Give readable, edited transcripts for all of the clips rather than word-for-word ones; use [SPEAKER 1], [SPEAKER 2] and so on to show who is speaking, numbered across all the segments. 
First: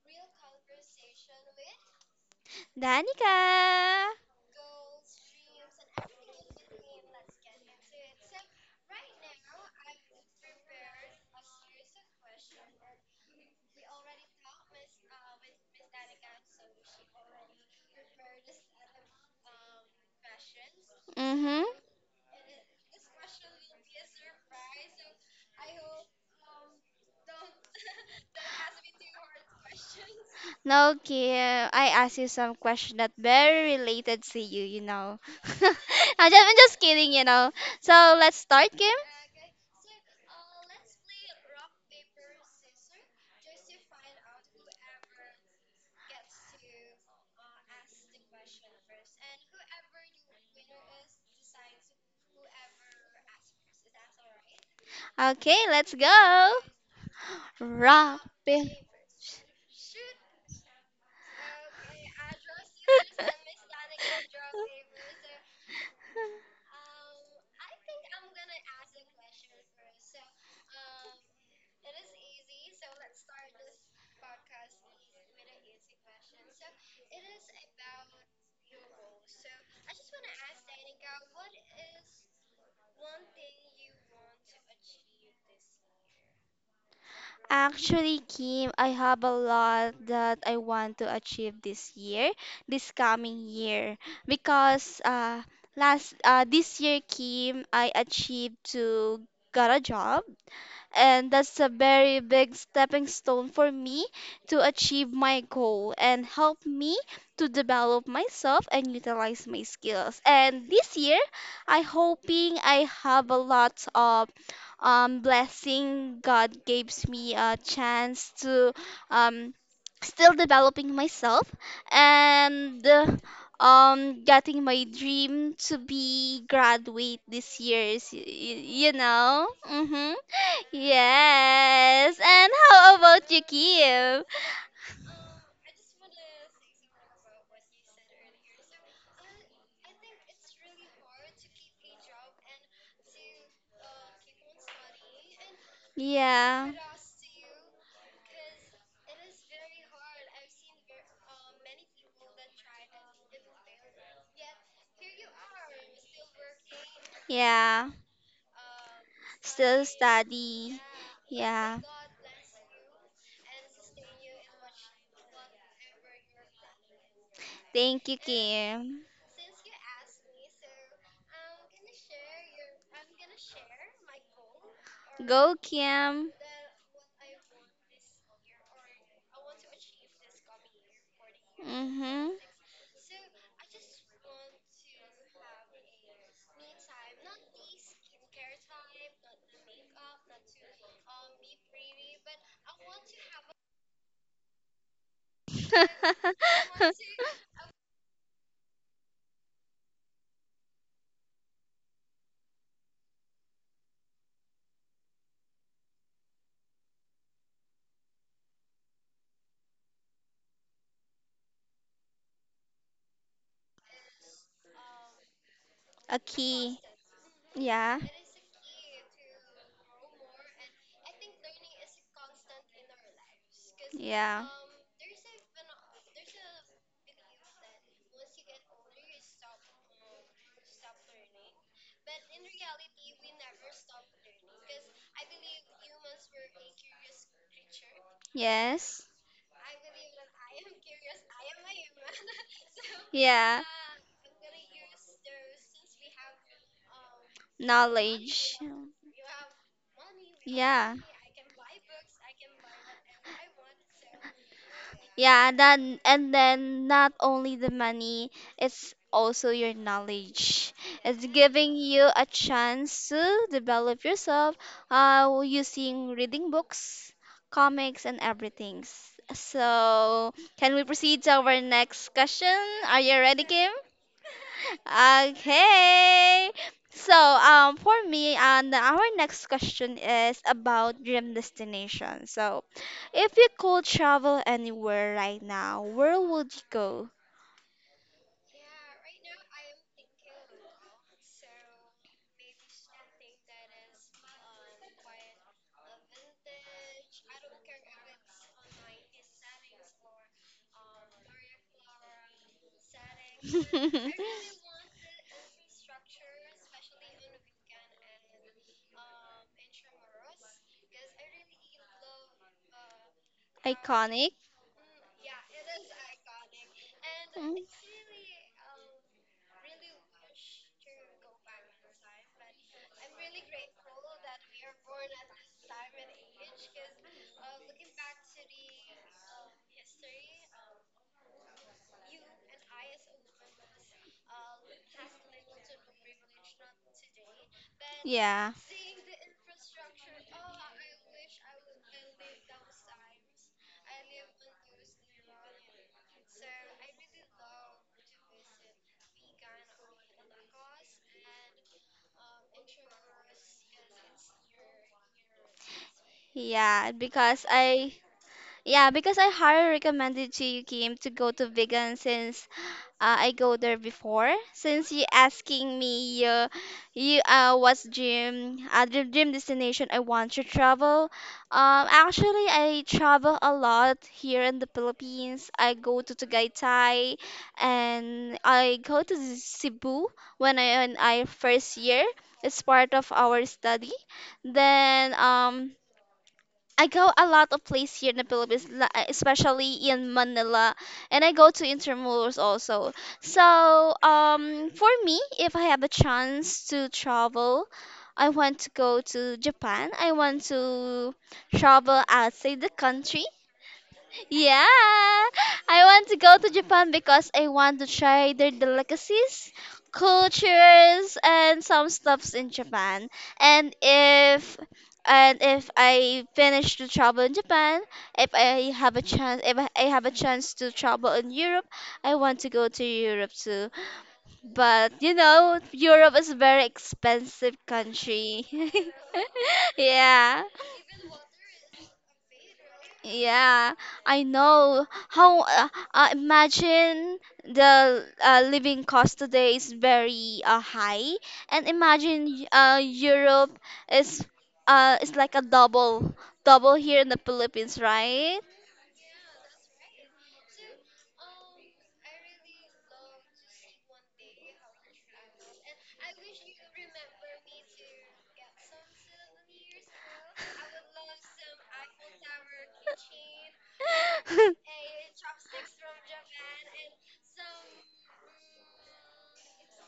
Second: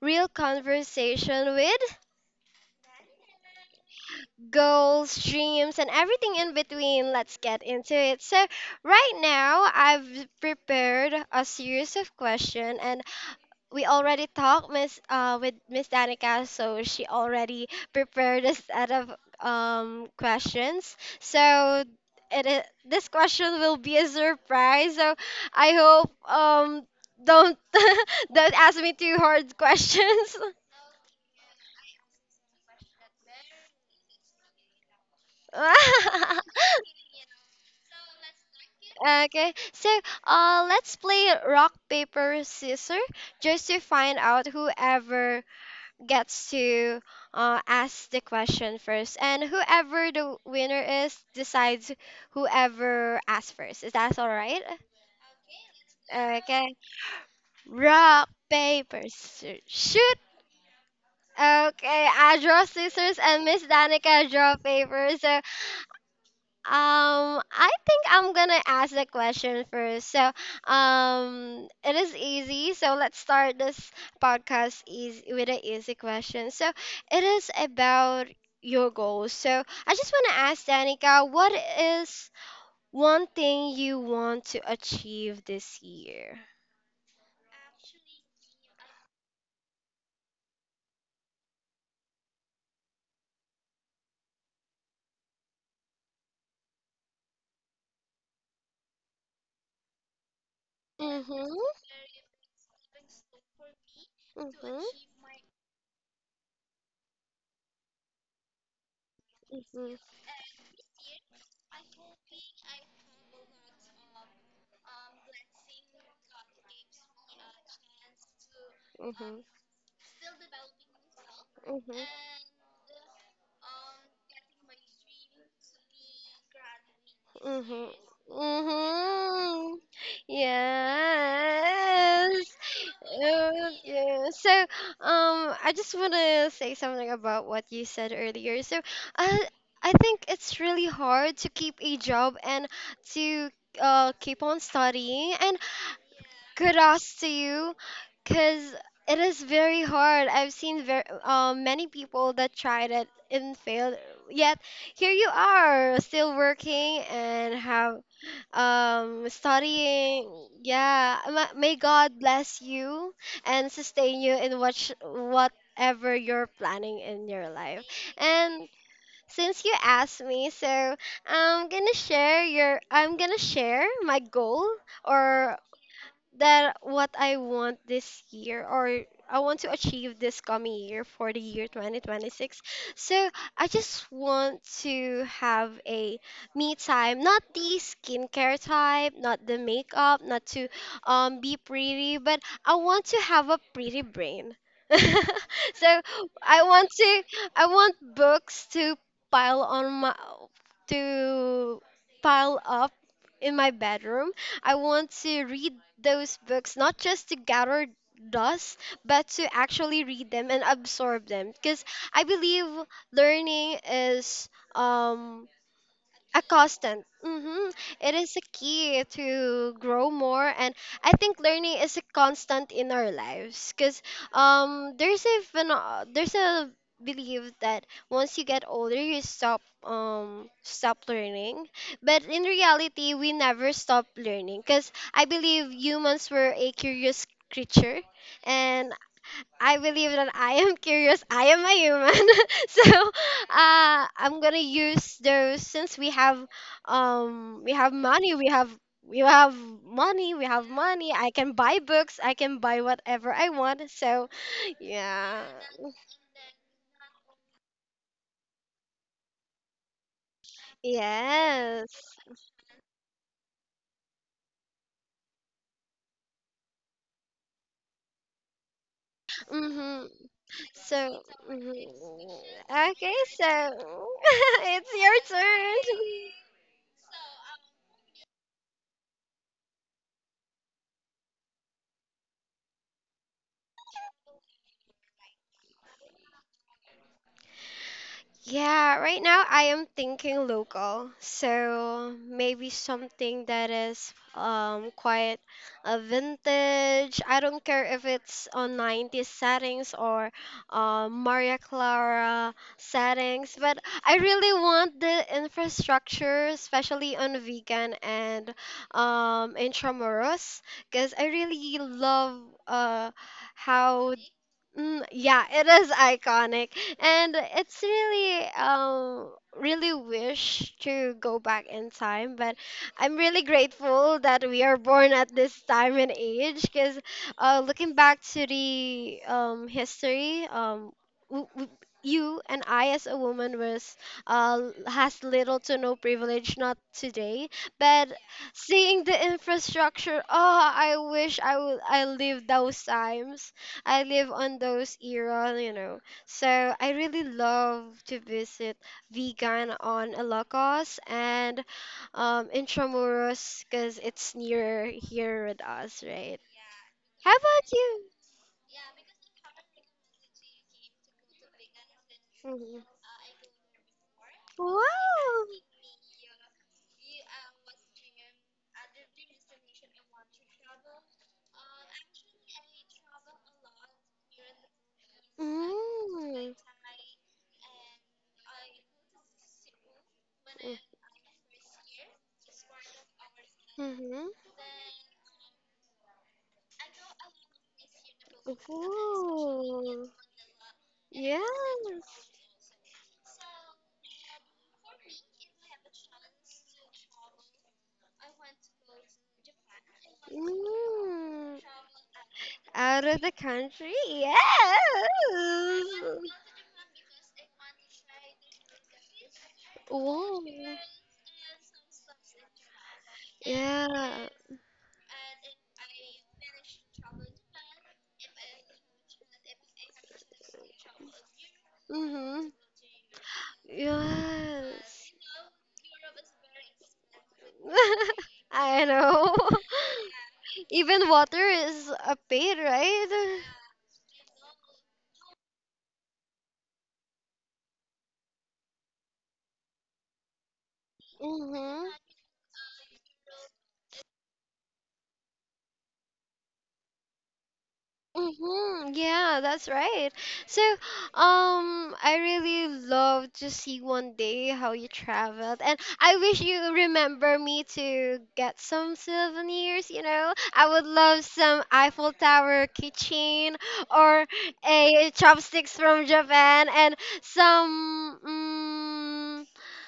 [SPEAKER 1] real conversation with
[SPEAKER 2] Danica.
[SPEAKER 1] goals, dreams, and everything in between. Let's get into it. So, right now, I've prepared a series of questions, and we already talked Miss with Miss Danica, so she already prepared a set of questions.
[SPEAKER 2] Mm-hmm.
[SPEAKER 1] This question will be a surprise. So I hope don't don't ask me too hard questions.
[SPEAKER 2] Now, Kim, I ask you some question that very related to you, you know. I'm just kidding, So let's start, Kim.
[SPEAKER 1] Okay, so let's play rock paper scissors just to find out whoever gets to ask the question first, and whoever the winner is decides whoever asks first. Is that all right?
[SPEAKER 2] Okay, let's go.
[SPEAKER 1] Okay.
[SPEAKER 2] Rock,
[SPEAKER 1] Rock,
[SPEAKER 2] paper.
[SPEAKER 1] paper, shoot. Okay, I draw scissors and Miss Danica draw paper. So um, I think I'm gonna ask the question first. So, it is easy. So let's start this podcast easy with an easy question. So it is about your goals. So I just want to ask Danica, what is one thing you want to achieve this year?
[SPEAKER 2] Actually, Kim, I have a lot that I want to achieve this year, this coming year, because last this year, Kim, I achieved to got a job, and
[SPEAKER 1] Mm-hmm.
[SPEAKER 2] that's a very big stepping stone for me to
[SPEAKER 1] Mm-hmm.
[SPEAKER 2] achieve my goal and help me to develop myself and utilize my
[SPEAKER 1] Mm-hmm.
[SPEAKER 2] skills. And this year, I hoping I have a lot of blessing. God gives me a chance to
[SPEAKER 1] Mm-hmm.
[SPEAKER 2] um, still developing myself
[SPEAKER 1] Mm-hmm.
[SPEAKER 2] and getting my dream to be graduate this year
[SPEAKER 1] Mhm.
[SPEAKER 2] is you know
[SPEAKER 1] Mhm.
[SPEAKER 2] mhm. Yes.
[SPEAKER 1] Yes.
[SPEAKER 2] And how about you,
[SPEAKER 1] Oh, yeah.
[SPEAKER 2] Kim?
[SPEAKER 1] So, I just want to say something about what you said earlier. So, uh, I think it's really hard to keep a job and to keep on studying. And
[SPEAKER 2] Yeah.
[SPEAKER 1] kudos to you because it is very hard. I've seen very many people that tried it and failed, yet here you are still working and
[SPEAKER 2] Yeah.
[SPEAKER 1] have
[SPEAKER 2] Still
[SPEAKER 1] studying.
[SPEAKER 2] study.
[SPEAKER 1] Yeah, may
[SPEAKER 2] Yeah.
[SPEAKER 1] god bless you and sustain you in what whatever you're planning in your life.
[SPEAKER 2] Thank you,
[SPEAKER 1] And
[SPEAKER 2] Kim.
[SPEAKER 1] since you asked me, so I'm gonna share my goal, or
[SPEAKER 2] Go, Kim.
[SPEAKER 1] that what I want this year, or I want to achieve this coming year for the year
[SPEAKER 2] Mhm.
[SPEAKER 1] 2026. So I just want to have a me time, not the skincare type, not the makeup, not to be pretty, but I want to have a pretty brain. So I want to, I want books to pile on my, to pile up in my bedroom. I want to read those books not just to gather dust, but to actually read them and absorb them. Because I believe learning is um
[SPEAKER 2] a
[SPEAKER 1] a
[SPEAKER 2] key.
[SPEAKER 1] constant. Hmm.
[SPEAKER 2] Yeah.
[SPEAKER 1] It is a key to grow more, and I think learning is a constant in our lives. Cause
[SPEAKER 2] Yeah.
[SPEAKER 1] there's a there's a belief that once you get older, you stop stop learning. But in reality, we never stop learning. Cause I believe humans were a curious creature, and
[SPEAKER 2] Yes.
[SPEAKER 1] I believe that I am curious. I am a human. So
[SPEAKER 2] Yeah.
[SPEAKER 1] I'm gonna use those since we have money, we
[SPEAKER 2] Knowledge.
[SPEAKER 1] have, we have money, we have
[SPEAKER 2] Yeah.
[SPEAKER 1] money. I can buy books, I can buy whatever I want. So yeah.
[SPEAKER 2] Yeah, and then not only the money, it's also your knowledge. It's giving you
[SPEAKER 1] Yes.
[SPEAKER 2] a chance to develop yourself using reading books, comics, and everything.
[SPEAKER 1] Mm-hmm.
[SPEAKER 2] So, can we
[SPEAKER 1] So
[SPEAKER 2] proceed to our next
[SPEAKER 1] mhm.
[SPEAKER 2] question? Are
[SPEAKER 1] Okay,
[SPEAKER 2] you ready,
[SPEAKER 1] so
[SPEAKER 2] Kim?
[SPEAKER 1] it's your turn.
[SPEAKER 2] Okay. So, for me, and our next question is about dream destination. So, if you could travel anywhere right now, where would you go?
[SPEAKER 1] Yeah, right now I am thinking local. So maybe something that is quite a vintage. I don't care if it's on 90s settings or Maria Clara settings, but I really want the infrastructure, especially on weekend and um, Intramuros, because I really love uh how.
[SPEAKER 2] Iconic.
[SPEAKER 1] Mm, yeah, it is iconic, and
[SPEAKER 2] Mm.
[SPEAKER 1] it's really wish to go back in time, but I'm really grateful that we are born at this time and age because looking back to the history, w- w- you and I as a woman was has little to no privilege, not today, but
[SPEAKER 2] Yeah,
[SPEAKER 1] seeing the infrastructure, oh, I lived those times. I live on those era, you know. So I really love to visit Vigan on Ilocos and Intramuros because it's near here with us, right?
[SPEAKER 2] yeah,
[SPEAKER 1] How
[SPEAKER 2] because
[SPEAKER 1] about
[SPEAKER 2] I
[SPEAKER 1] you?
[SPEAKER 2] Yeah, because I highly recommended to you, Kim, to go to vegan since
[SPEAKER 1] Mhm.
[SPEAKER 2] I go there before. Since you
[SPEAKER 1] Wow.
[SPEAKER 2] asking me, you uh, what's dream dream destination I want to travel. Actually, I travel a lot here in the Philippines. I go to
[SPEAKER 1] Mm.
[SPEAKER 2] Tagaytay, and I go to Cebu when I first year. It's part of our study.
[SPEAKER 1] Mhm.
[SPEAKER 2] Then. I go a lot of places here in the Philippines, especially
[SPEAKER 1] Ooh.
[SPEAKER 2] in Manila, and I go to
[SPEAKER 1] Yes.
[SPEAKER 2] Intramuros also. So, for me, if I have a chance to travel, I want to go to Japan. I want to
[SPEAKER 1] Mm.
[SPEAKER 2] travel outside the
[SPEAKER 1] Out of
[SPEAKER 2] country.
[SPEAKER 1] the country?
[SPEAKER 2] Yeah,
[SPEAKER 1] Yes.
[SPEAKER 2] I want to go to Japan because I want to try their delicacies,
[SPEAKER 1] Whoa.
[SPEAKER 2] cultures, and some stuffs in Japan. And
[SPEAKER 1] Yeah.
[SPEAKER 2] if and if I finish to travel in Japan, if I have a chance, if I have a chance to travel in Europe, I want
[SPEAKER 1] Mm-hmm.
[SPEAKER 2] to go to Europe too. But you
[SPEAKER 1] Yes.
[SPEAKER 2] know, Europe is a very expensive country.
[SPEAKER 1] I know.
[SPEAKER 2] yeah.
[SPEAKER 1] Even water is a paid, right?
[SPEAKER 2] Yeah, I know. How imagine the living cost today is very high, and
[SPEAKER 1] Mm-hmm.
[SPEAKER 2] imagine Europe is is like a double here in the Philippines, right?
[SPEAKER 1] Hmm. Yeah, that's right. So, I really love to see one day how you traveled, and I wish you remember me to get some souvenirs. You know, I would love some Eiffel Tower keychain or a chopsticks from Japan and some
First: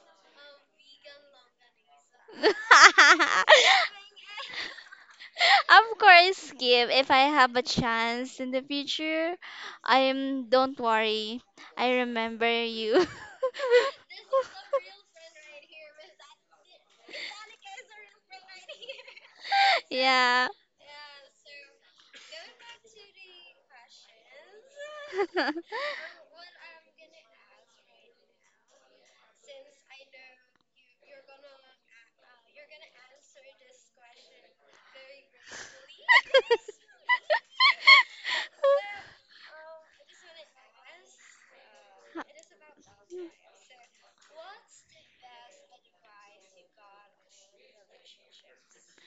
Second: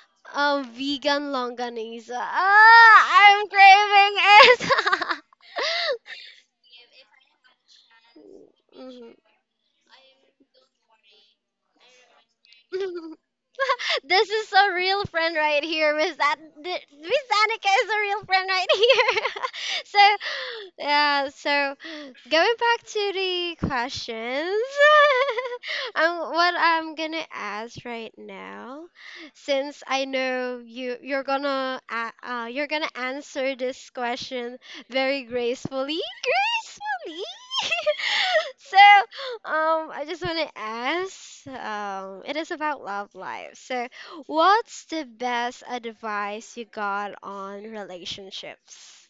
[SPEAKER 1] vegan longanisa. Ah, I'm craving it.
[SPEAKER 2] Of course, Kim, if I have a chance in the future, I am don't worry. I remember you.
[SPEAKER 1] This is a real friend right here. Miss Miss Annika is a real friend right here. So,
[SPEAKER 2] Yeah.
[SPEAKER 1] yeah. So, going back to the questions, what I'm gonna ask right now, since I know you're gonna you're gonna answer this question very gracefully. Gracefully. So, I just want to ask, it is about love life. So, what's the best advice you got on relationships?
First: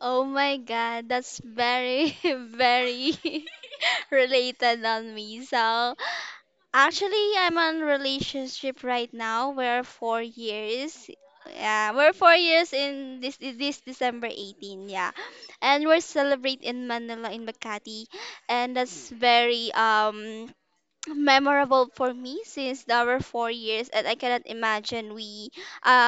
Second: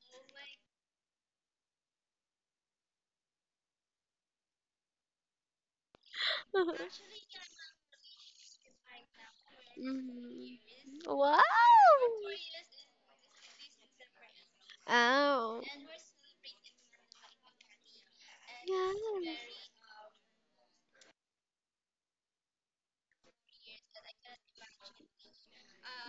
[SPEAKER 2] Oh my god, that's very, very related on me. So, actually, I'm on relationship right now. We're four
[SPEAKER 1] Mhm.
[SPEAKER 2] years.
[SPEAKER 1] Wow.
[SPEAKER 2] Yeah, we're 4 years in this December 18. Yeah,
[SPEAKER 1] Oh.
[SPEAKER 2] and we're celebrate in Manila in Makati, and that's
[SPEAKER 1] Yeah.
[SPEAKER 2] very memorable for me since our 4 years and I cannot imagine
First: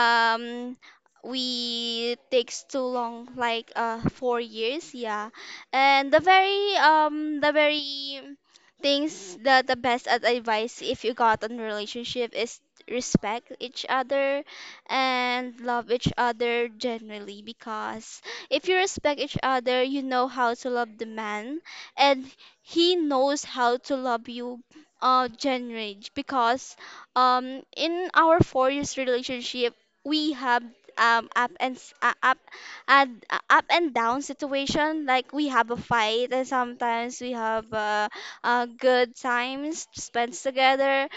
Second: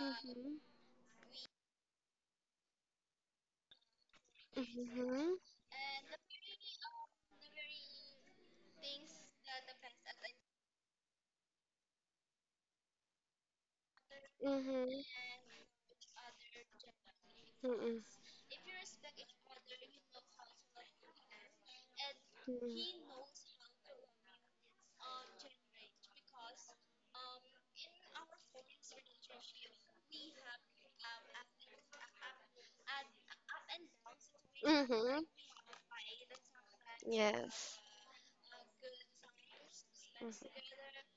[SPEAKER 1] Mhm.
[SPEAKER 2] we takes too long like 4 years, yeah.
[SPEAKER 1] Mhm.
[SPEAKER 2] And the very things that the best advice if you got in relationship is respect each other
[SPEAKER 1] Mm-hmm.
[SPEAKER 2] and love each other genuinely,
[SPEAKER 1] Mm-mm.
[SPEAKER 2] because if you respect each other you know how to love the man, and he knows how to love you, genre. Because in our 4 years relationship we have up and s- up and up and down situation
[SPEAKER 1] Mm-hmm.
[SPEAKER 2] like we have a fight, and sometimes we have
[SPEAKER 1] Yes.
[SPEAKER 2] good times
[SPEAKER 1] Mm-hmm.
[SPEAKER 2] spent together.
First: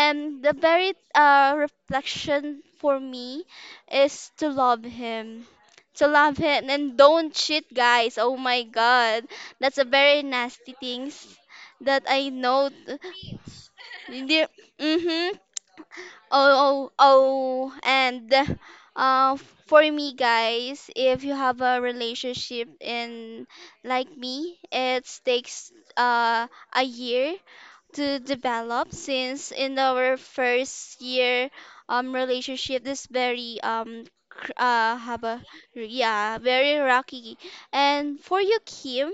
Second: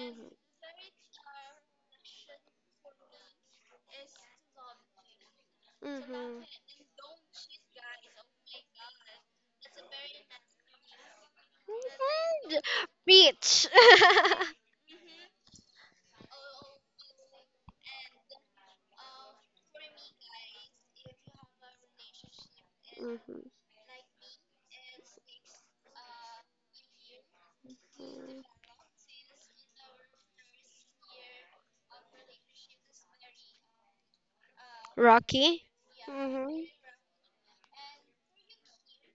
[SPEAKER 1] Mm-hmm.
[SPEAKER 2] the very reflection for me is to love him, to love
[SPEAKER 1] Mm-hmm.
[SPEAKER 2] him, and don't cheat guys. Oh my god, that's a very nasty things that I know
[SPEAKER 1] Beach.
[SPEAKER 2] the, mm-hmm. Oh, oh, oh, and uh, for me, guys, if you have a relationship in
[SPEAKER 1] Mm-hmm.
[SPEAKER 2] like me, it takes uh, a year to develop, since in our first year relationship is very have a
[SPEAKER 1] Rocky?
[SPEAKER 2] yeah
[SPEAKER 1] Hmm.
[SPEAKER 2] very rocky. And for you, Kim,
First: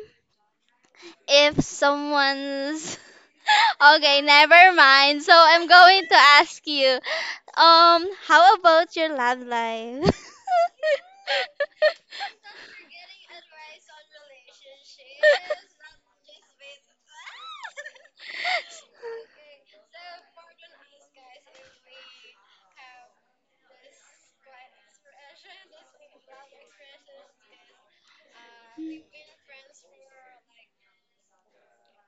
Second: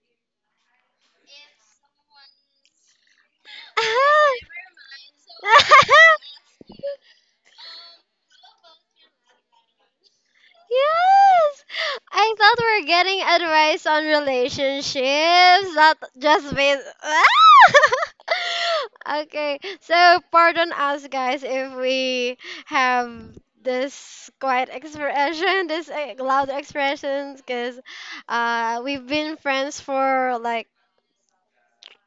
[SPEAKER 2] if someone's okay, never mind. So I'm going to ask you, how about your love life?
[SPEAKER 1] Yes! I thought we are getting advice on relationships, not just with. Okay, so pardon us, guys, if we have this quiet expression, this eh, loud expressions, because we've been friends for like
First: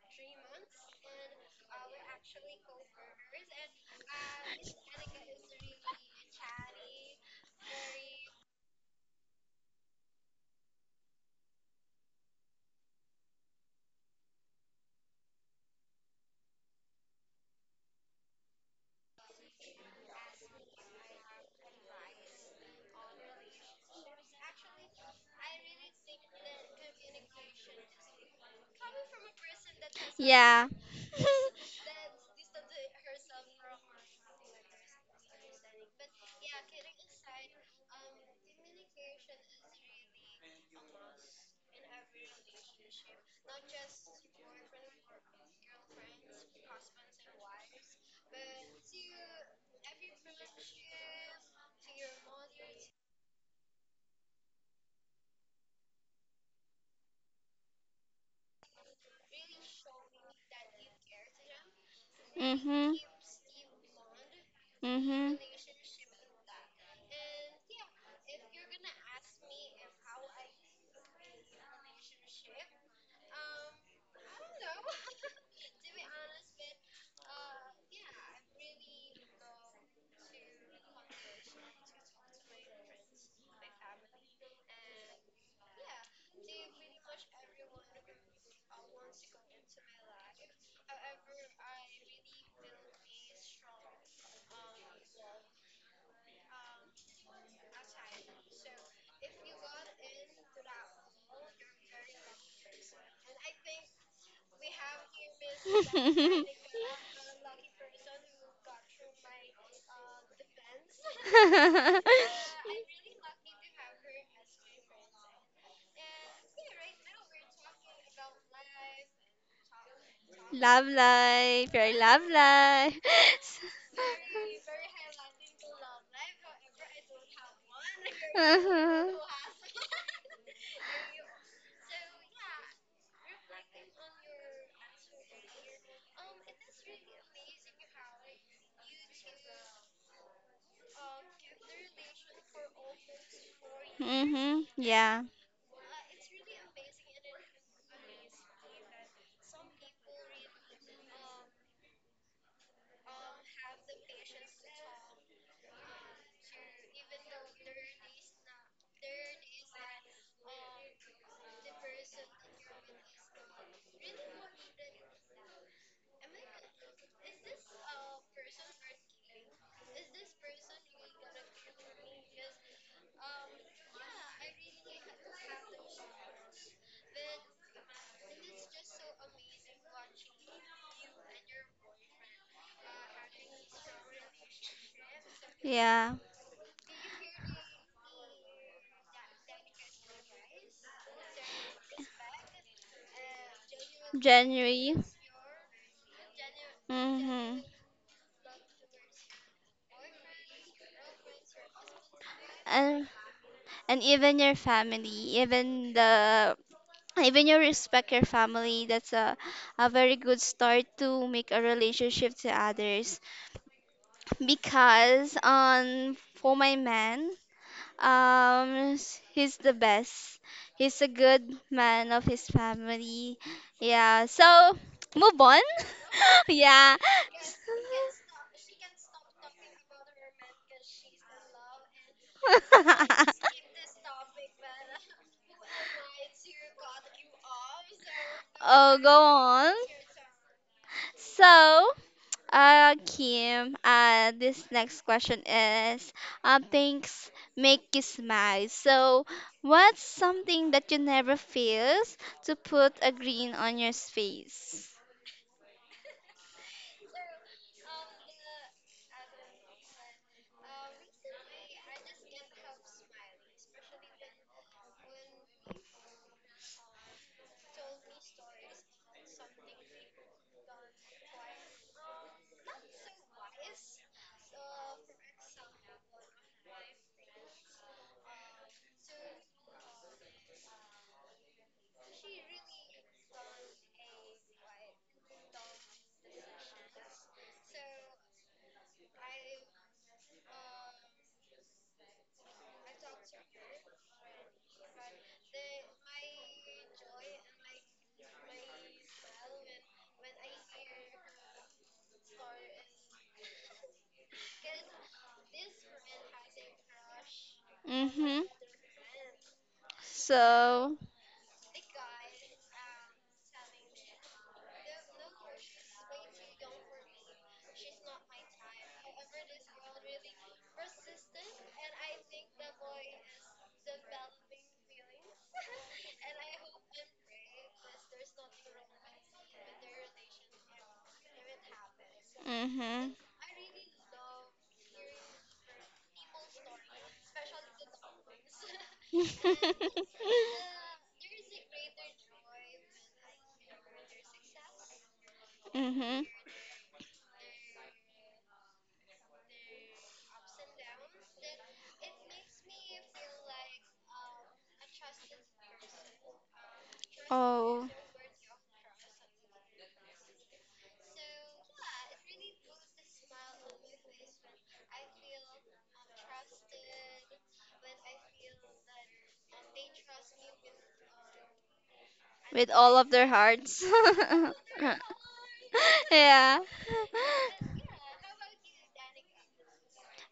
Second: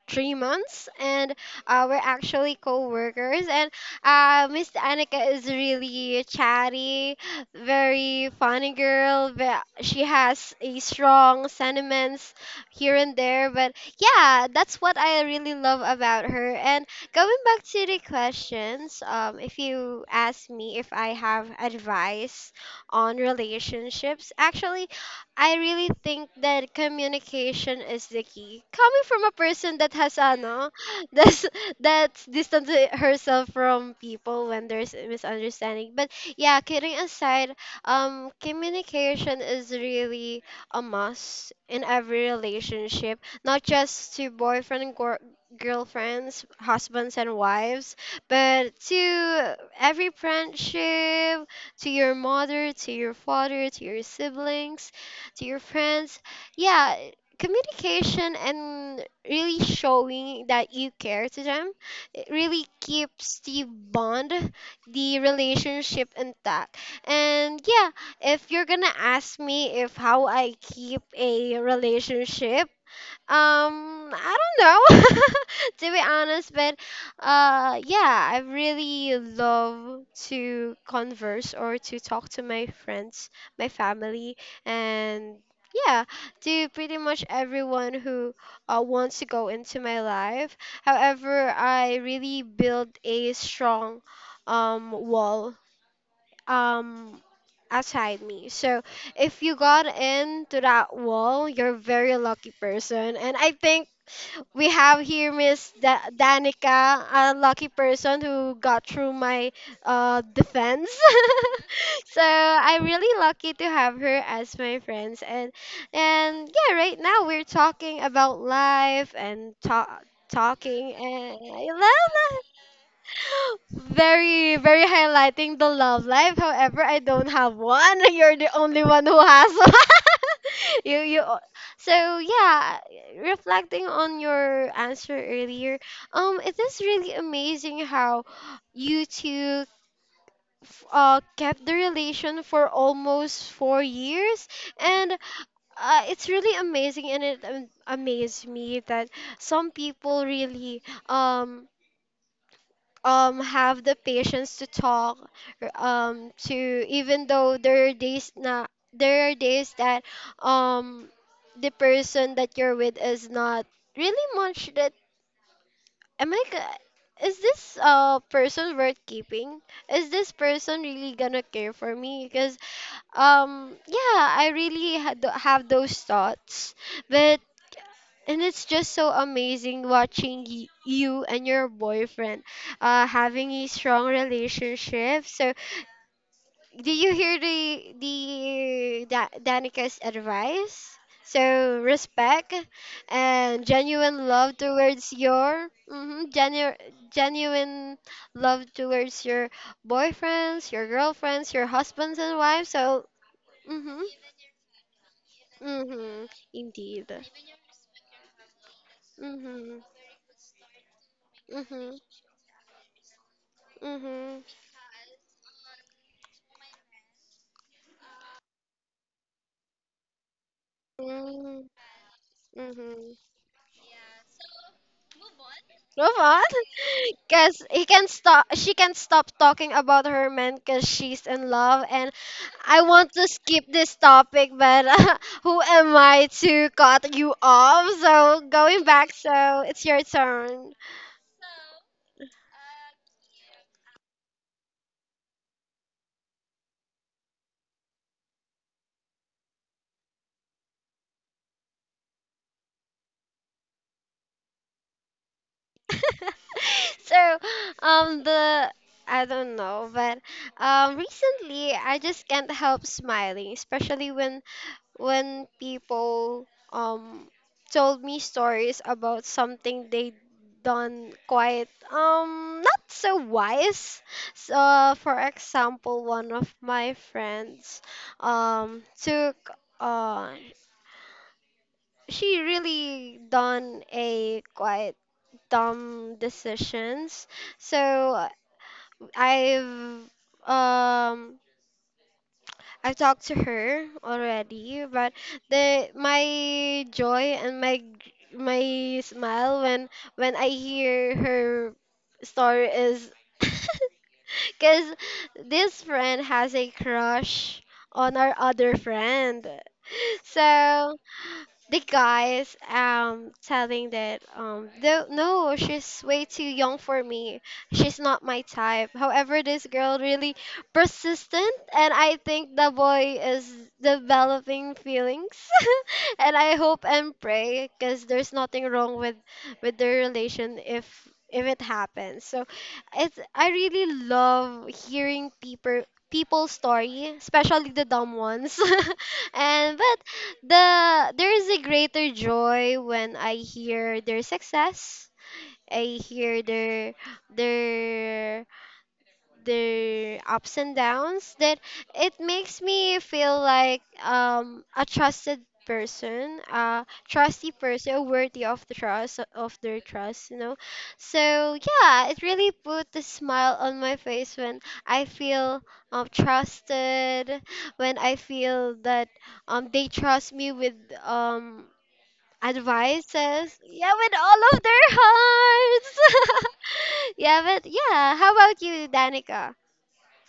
[SPEAKER 1] 3 months, and we're actually co-workers. And Miss Annika is really chatty, very funny girl. But she has a strong sentiments here and there. But yeah, that's what I really love about her. And going back to the questions, if you ask me if I have advice on relationships, actually, I really think that communication is the key. Coming from a person that has
[SPEAKER 2] yeah.
[SPEAKER 1] ano, that's that's distant herself from people when there's a misunderstanding. But yeah, kidding aside, communication is really a must in every relationship, not just to boyfriend and girlfriends, husbands and wives, but to every friendship, to your mother, to your father, to your siblings, to your friends. Yeah, communication and really showing that you care to them, it really
[SPEAKER 2] Mhm.
[SPEAKER 1] keeps the bond, the
[SPEAKER 2] Mhm.
[SPEAKER 1] relationship intact. And yeah, if you're gonna ask me if how I keep a relationship, I don't know, to be honest, but yeah, I really love to converse or to talk to my friends, my family, and yeah, to pretty much everyone who wants to go into my life. However, I really build a strong wall um outside me. So if you got into that wall, you're a very lucky person. And I think we have here Miss Danica, a lucky person who got through my defense. So I'm really lucky to have her as my friends. And yeah, right now we're talking about life and
[SPEAKER 2] love
[SPEAKER 1] talking and
[SPEAKER 2] life,
[SPEAKER 1] I
[SPEAKER 2] your
[SPEAKER 1] love
[SPEAKER 2] love
[SPEAKER 1] that.
[SPEAKER 2] life.
[SPEAKER 1] Very, very highlighting the love life. However, I don't have one. You're the only one who
[SPEAKER 2] Mhm.
[SPEAKER 1] has one. You. So yeah, reflecting on your answer earlier, it is really amazing how you two kept the relation for almost 4 years,
[SPEAKER 2] Mhm.
[SPEAKER 1] and
[SPEAKER 2] Yeah.
[SPEAKER 1] it's really amazing, and it amazed me that some people really um have the patience to talk to, even though there are days na, there are days that um the person that you're with is not really much that, is this person worth keeping, is this person really gonna care for me? Because yeah, I really have those thoughts, but, and it's just so amazing watching you and your boyfriend having a strong relationship. So,
[SPEAKER 2] Yeah.
[SPEAKER 1] do you hear the Danica's advice? So respect and genuine love
[SPEAKER 2] January.
[SPEAKER 1] towards your mhm,
[SPEAKER 2] Mhm.
[SPEAKER 1] genuine love towards your boyfriends, your girlfriends, your husbands and wives.
[SPEAKER 2] And
[SPEAKER 1] So,
[SPEAKER 2] and
[SPEAKER 1] mhm,
[SPEAKER 2] even your family, even
[SPEAKER 1] mhm,
[SPEAKER 2] the
[SPEAKER 1] indeed,
[SPEAKER 2] even you respect your family. That's
[SPEAKER 1] mhm,
[SPEAKER 2] a very good start to make a
[SPEAKER 1] mhm,
[SPEAKER 2] relationship to others.
[SPEAKER 1] mhm.
[SPEAKER 2] Because for my man, he's the best. He's a good
[SPEAKER 1] Mm-hmm.
[SPEAKER 2] man of his
[SPEAKER 1] Mm-hmm.
[SPEAKER 2] family. Yeah. So, move on.
[SPEAKER 1] Move on,
[SPEAKER 2] yeah.
[SPEAKER 1] because he can stop. She can stop talking about her man because she's in love, and I want to skip this topic, but who am I to cut you off? So going
[SPEAKER 2] oh, go
[SPEAKER 1] back, so
[SPEAKER 2] on.
[SPEAKER 1] it's your turn.
[SPEAKER 2] So, Kim, this next question is, things make you smile. So, what's something that you never fails to put a grin on your face?
[SPEAKER 1] So the I don't know, but um, recently I just can't help smiling, especially when people um told me stories about something they done quite um, not so wise. So, for example, one of my friends took uh she really done a quite dumb decisions. So uh, I've um I've talked to her already, but the my joy and my smile when I hear her story is because this friend has a crush on our
[SPEAKER 2] Mm-hmm.
[SPEAKER 1] other friend.
[SPEAKER 2] So.
[SPEAKER 1] So the guys um, telling that um, no, no, she's way too young for me, she's not my type, however this girl really persistent and I think the boy is developing feelings. And I hope and pray, because there's nothing wrong with their relation if it happens. So
[SPEAKER 2] Mhm.
[SPEAKER 1] it's, I really love hearing people's story, especially the dumb ones. And but there is a greater joy when I hear their success. I
[SPEAKER 2] Mhm.
[SPEAKER 1] hear their their ups and downs that it makes me feel like a trusted person, a trusty
[SPEAKER 2] Oh,
[SPEAKER 1] person worthy of the trust of their trust, so yeah, it really put a smile on my face when I feel trusted, when I feel that they trust me with um
[SPEAKER 2] with all of
[SPEAKER 1] advices.
[SPEAKER 2] their hearts.
[SPEAKER 1] Yeah, with all of their hearts.
[SPEAKER 2] Yeah.
[SPEAKER 1] Yeah, but yeah, how about you, Danica?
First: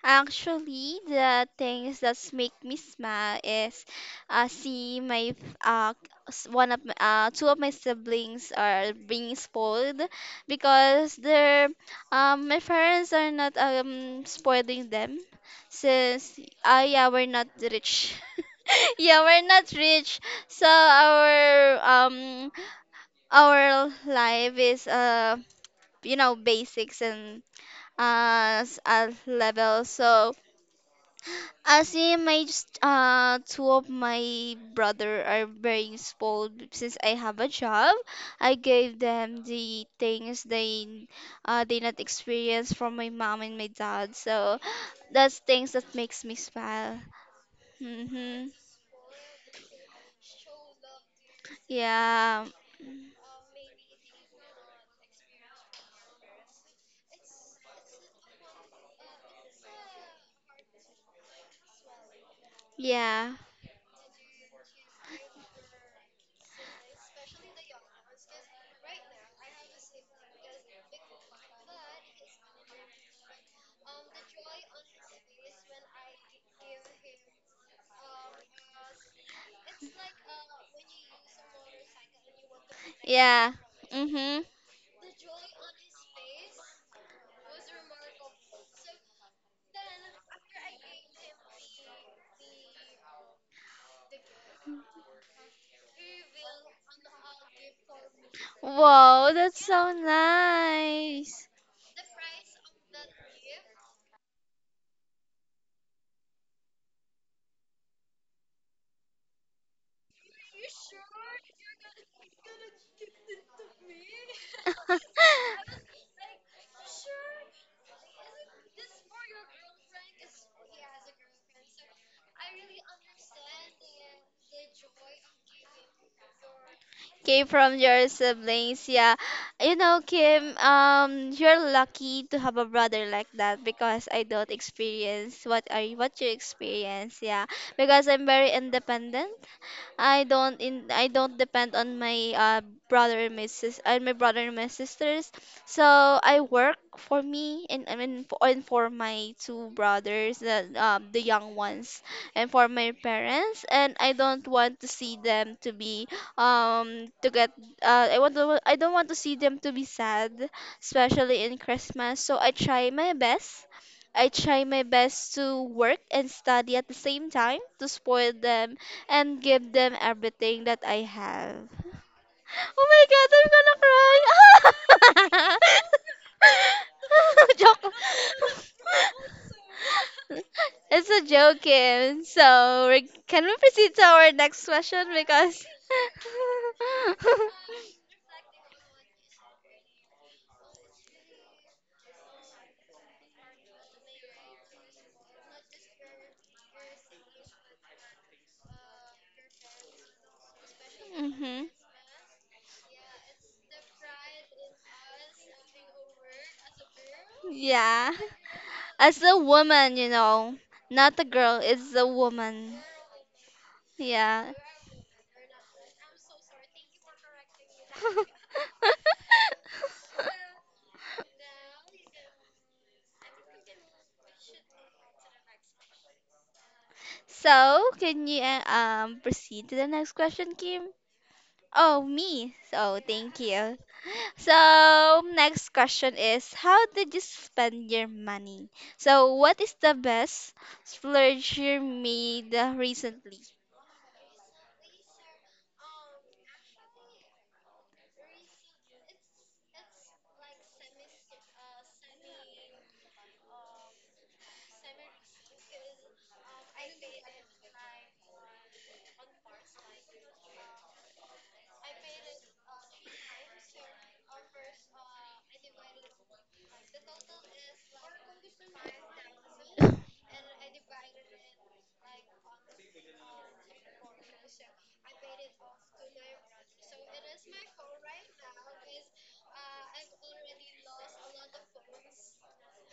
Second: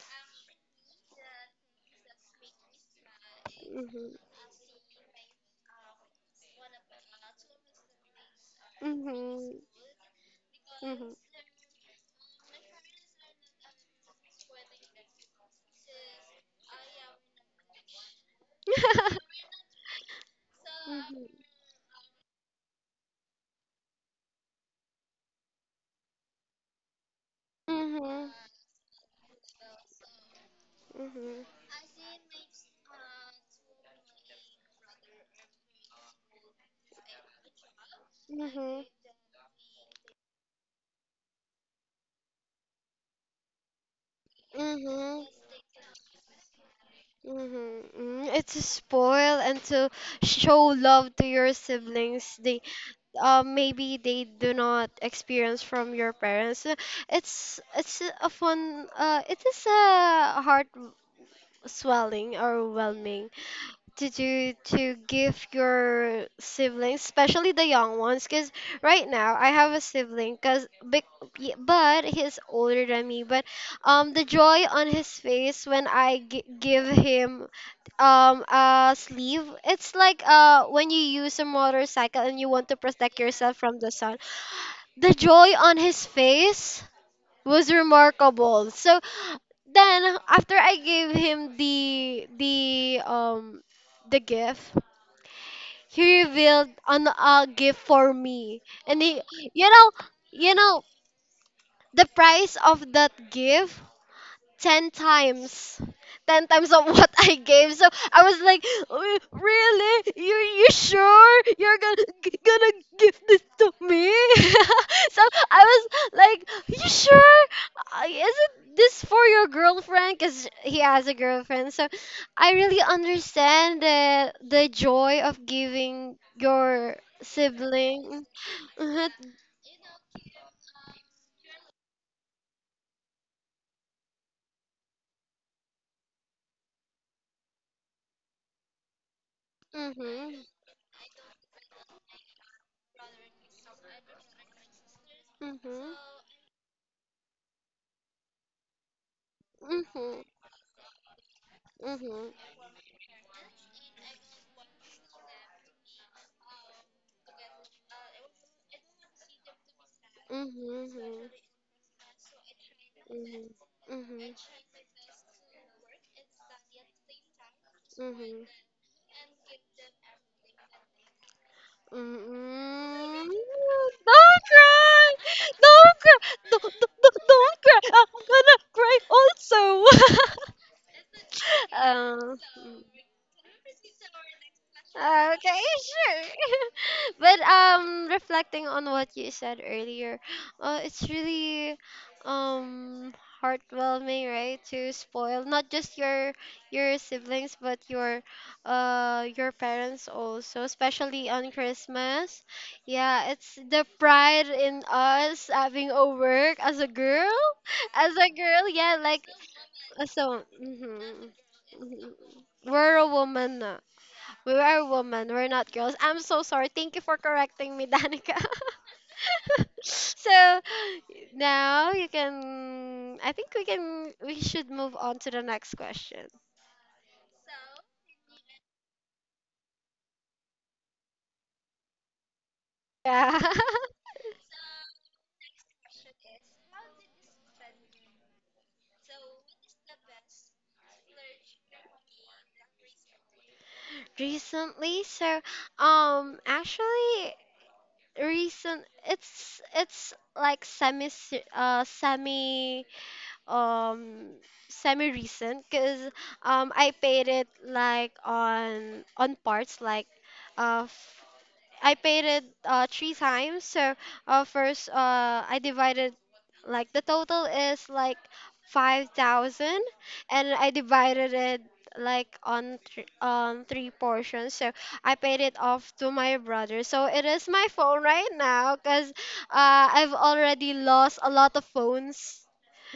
[SPEAKER 2] Actually, the things that make me smile is
[SPEAKER 1] Mhm.
[SPEAKER 2] uh, see my uh, one of my, two of my siblings are being
[SPEAKER 1] Mhm.
[SPEAKER 2] spoiled
[SPEAKER 1] Mhm.
[SPEAKER 2] because their my parents are not spoiling them, since yeah we're not rich. Yeah, we're not rich, so
[SPEAKER 1] Mhm.
[SPEAKER 2] um our life is you know basics and
[SPEAKER 1] Mhm.
[SPEAKER 2] level. So
[SPEAKER 1] Mhm.
[SPEAKER 2] as in my two of my brother are very spoiled since I have a job. I
[SPEAKER 1] Mhm.
[SPEAKER 2] gave them the things they not experience from my mom and my dad. So
[SPEAKER 1] Mhm.
[SPEAKER 2] that's things that makes me smile.
[SPEAKER 1] Mhm. Mm,
[SPEAKER 2] Mm-hmm.
[SPEAKER 1] it's to spoil and to show love to your siblings.
[SPEAKER 2] Yeah.
[SPEAKER 1] They maybe they do not experience from your parents. It's a fun. It is a heart swelling or overwhelming
[SPEAKER 2] Yeah.
[SPEAKER 1] to do to give your siblings, especially the young ones. Because right now I have a sibling, but he's older than me. But the joy on his face when I give him a sleeve, it's like when you use a motorcycle and you want to protect
[SPEAKER 2] Yeah.
[SPEAKER 1] yourself from the sun.
[SPEAKER 2] Mm-hmm.
[SPEAKER 1] The joy on his face was remarkable. So then after I gave him the gift, he revealed an a gift for me. And he,
[SPEAKER 2] Wow, that's
[SPEAKER 1] you know
[SPEAKER 2] so
[SPEAKER 1] you know,
[SPEAKER 2] nice.
[SPEAKER 1] the price of that gift, 10 times, 10 times of what I gave. So I was like, really, you sure you're gonna gonna give this to me?" So I was like, you sure, is it this for your girlfriend? Because he has a girlfriend. So I really understand the joy of giving your
[SPEAKER 2] Came from your
[SPEAKER 1] sibling.
[SPEAKER 2] siblings,
[SPEAKER 1] Mm-hmm,
[SPEAKER 2] yeah. You know, Kim, you're lucky to have a brother like that because I don't experience what are what you experience, yeah. Because I'm very independent.
[SPEAKER 1] mm-hmm,
[SPEAKER 2] I don't depend on my brother and my sisters. So
[SPEAKER 1] mm-hmm,
[SPEAKER 2] I work for me and for my two
[SPEAKER 1] mm-hmm,
[SPEAKER 2] brothers, the young ones,
[SPEAKER 1] mm-hmm.
[SPEAKER 2] and for my parents. And I don't want to see them to be to get I want to I don't want to see them to be sad,
[SPEAKER 1] Mm-hmm.
[SPEAKER 2] especially in Christmas. So I try my
[SPEAKER 1] Mhm.
[SPEAKER 2] best. I
[SPEAKER 1] Mhm.
[SPEAKER 2] try my best to work and study at the same time to spoil
[SPEAKER 1] Mhm.
[SPEAKER 2] them and give them everything that I have. Oh my
[SPEAKER 1] Mhm.
[SPEAKER 2] god,
[SPEAKER 1] Don't cry!
[SPEAKER 2] I'm
[SPEAKER 1] Don't cry! Don't
[SPEAKER 2] gonna
[SPEAKER 1] cry!
[SPEAKER 2] cry.
[SPEAKER 1] I'm gonna cry also!
[SPEAKER 2] Joke. It's a joke, Kim.
[SPEAKER 1] Um. mm.
[SPEAKER 2] So, we- can we proceed to our next question?
[SPEAKER 1] Okay,
[SPEAKER 2] Because.
[SPEAKER 1] sure. But reflecting on what you said earlier, it's really um heartwarming, right? To spoil not just your siblings but your parents also, especially on
[SPEAKER 2] hmm.
[SPEAKER 1] Christmas. Yeah, it's the pride in us having a work as a girl. As
[SPEAKER 2] Yeah.
[SPEAKER 1] a girl, yeah,
[SPEAKER 2] As
[SPEAKER 1] like
[SPEAKER 2] a woman, you know, not a
[SPEAKER 1] mhm.
[SPEAKER 2] girl, it's a
[SPEAKER 1] Mhm.
[SPEAKER 2] woman.
[SPEAKER 1] We're a woman. We
[SPEAKER 2] Yeah.
[SPEAKER 1] are women, we're not girls. I'm so sorry. Thank you for correcting me, Danica. So now you can, I think we can, we should move on to the next question.
[SPEAKER 2] So, can you proceed to the next question, Kim? Oh, me. So,
[SPEAKER 1] Yeah.
[SPEAKER 2] thank you. So, next question is how did you spend your money? So, what is the best splurge you made recently?
[SPEAKER 1] Recently, so actually, recent it's like semi um semi recent, cuz I paid it like on parts, like uh I paid it three times. So first, I divided, like the total is like 5,000, and I divided it like on three portions. So I paid it off to my brother. So it is my phone right now, cause I've already lost a lot of phones.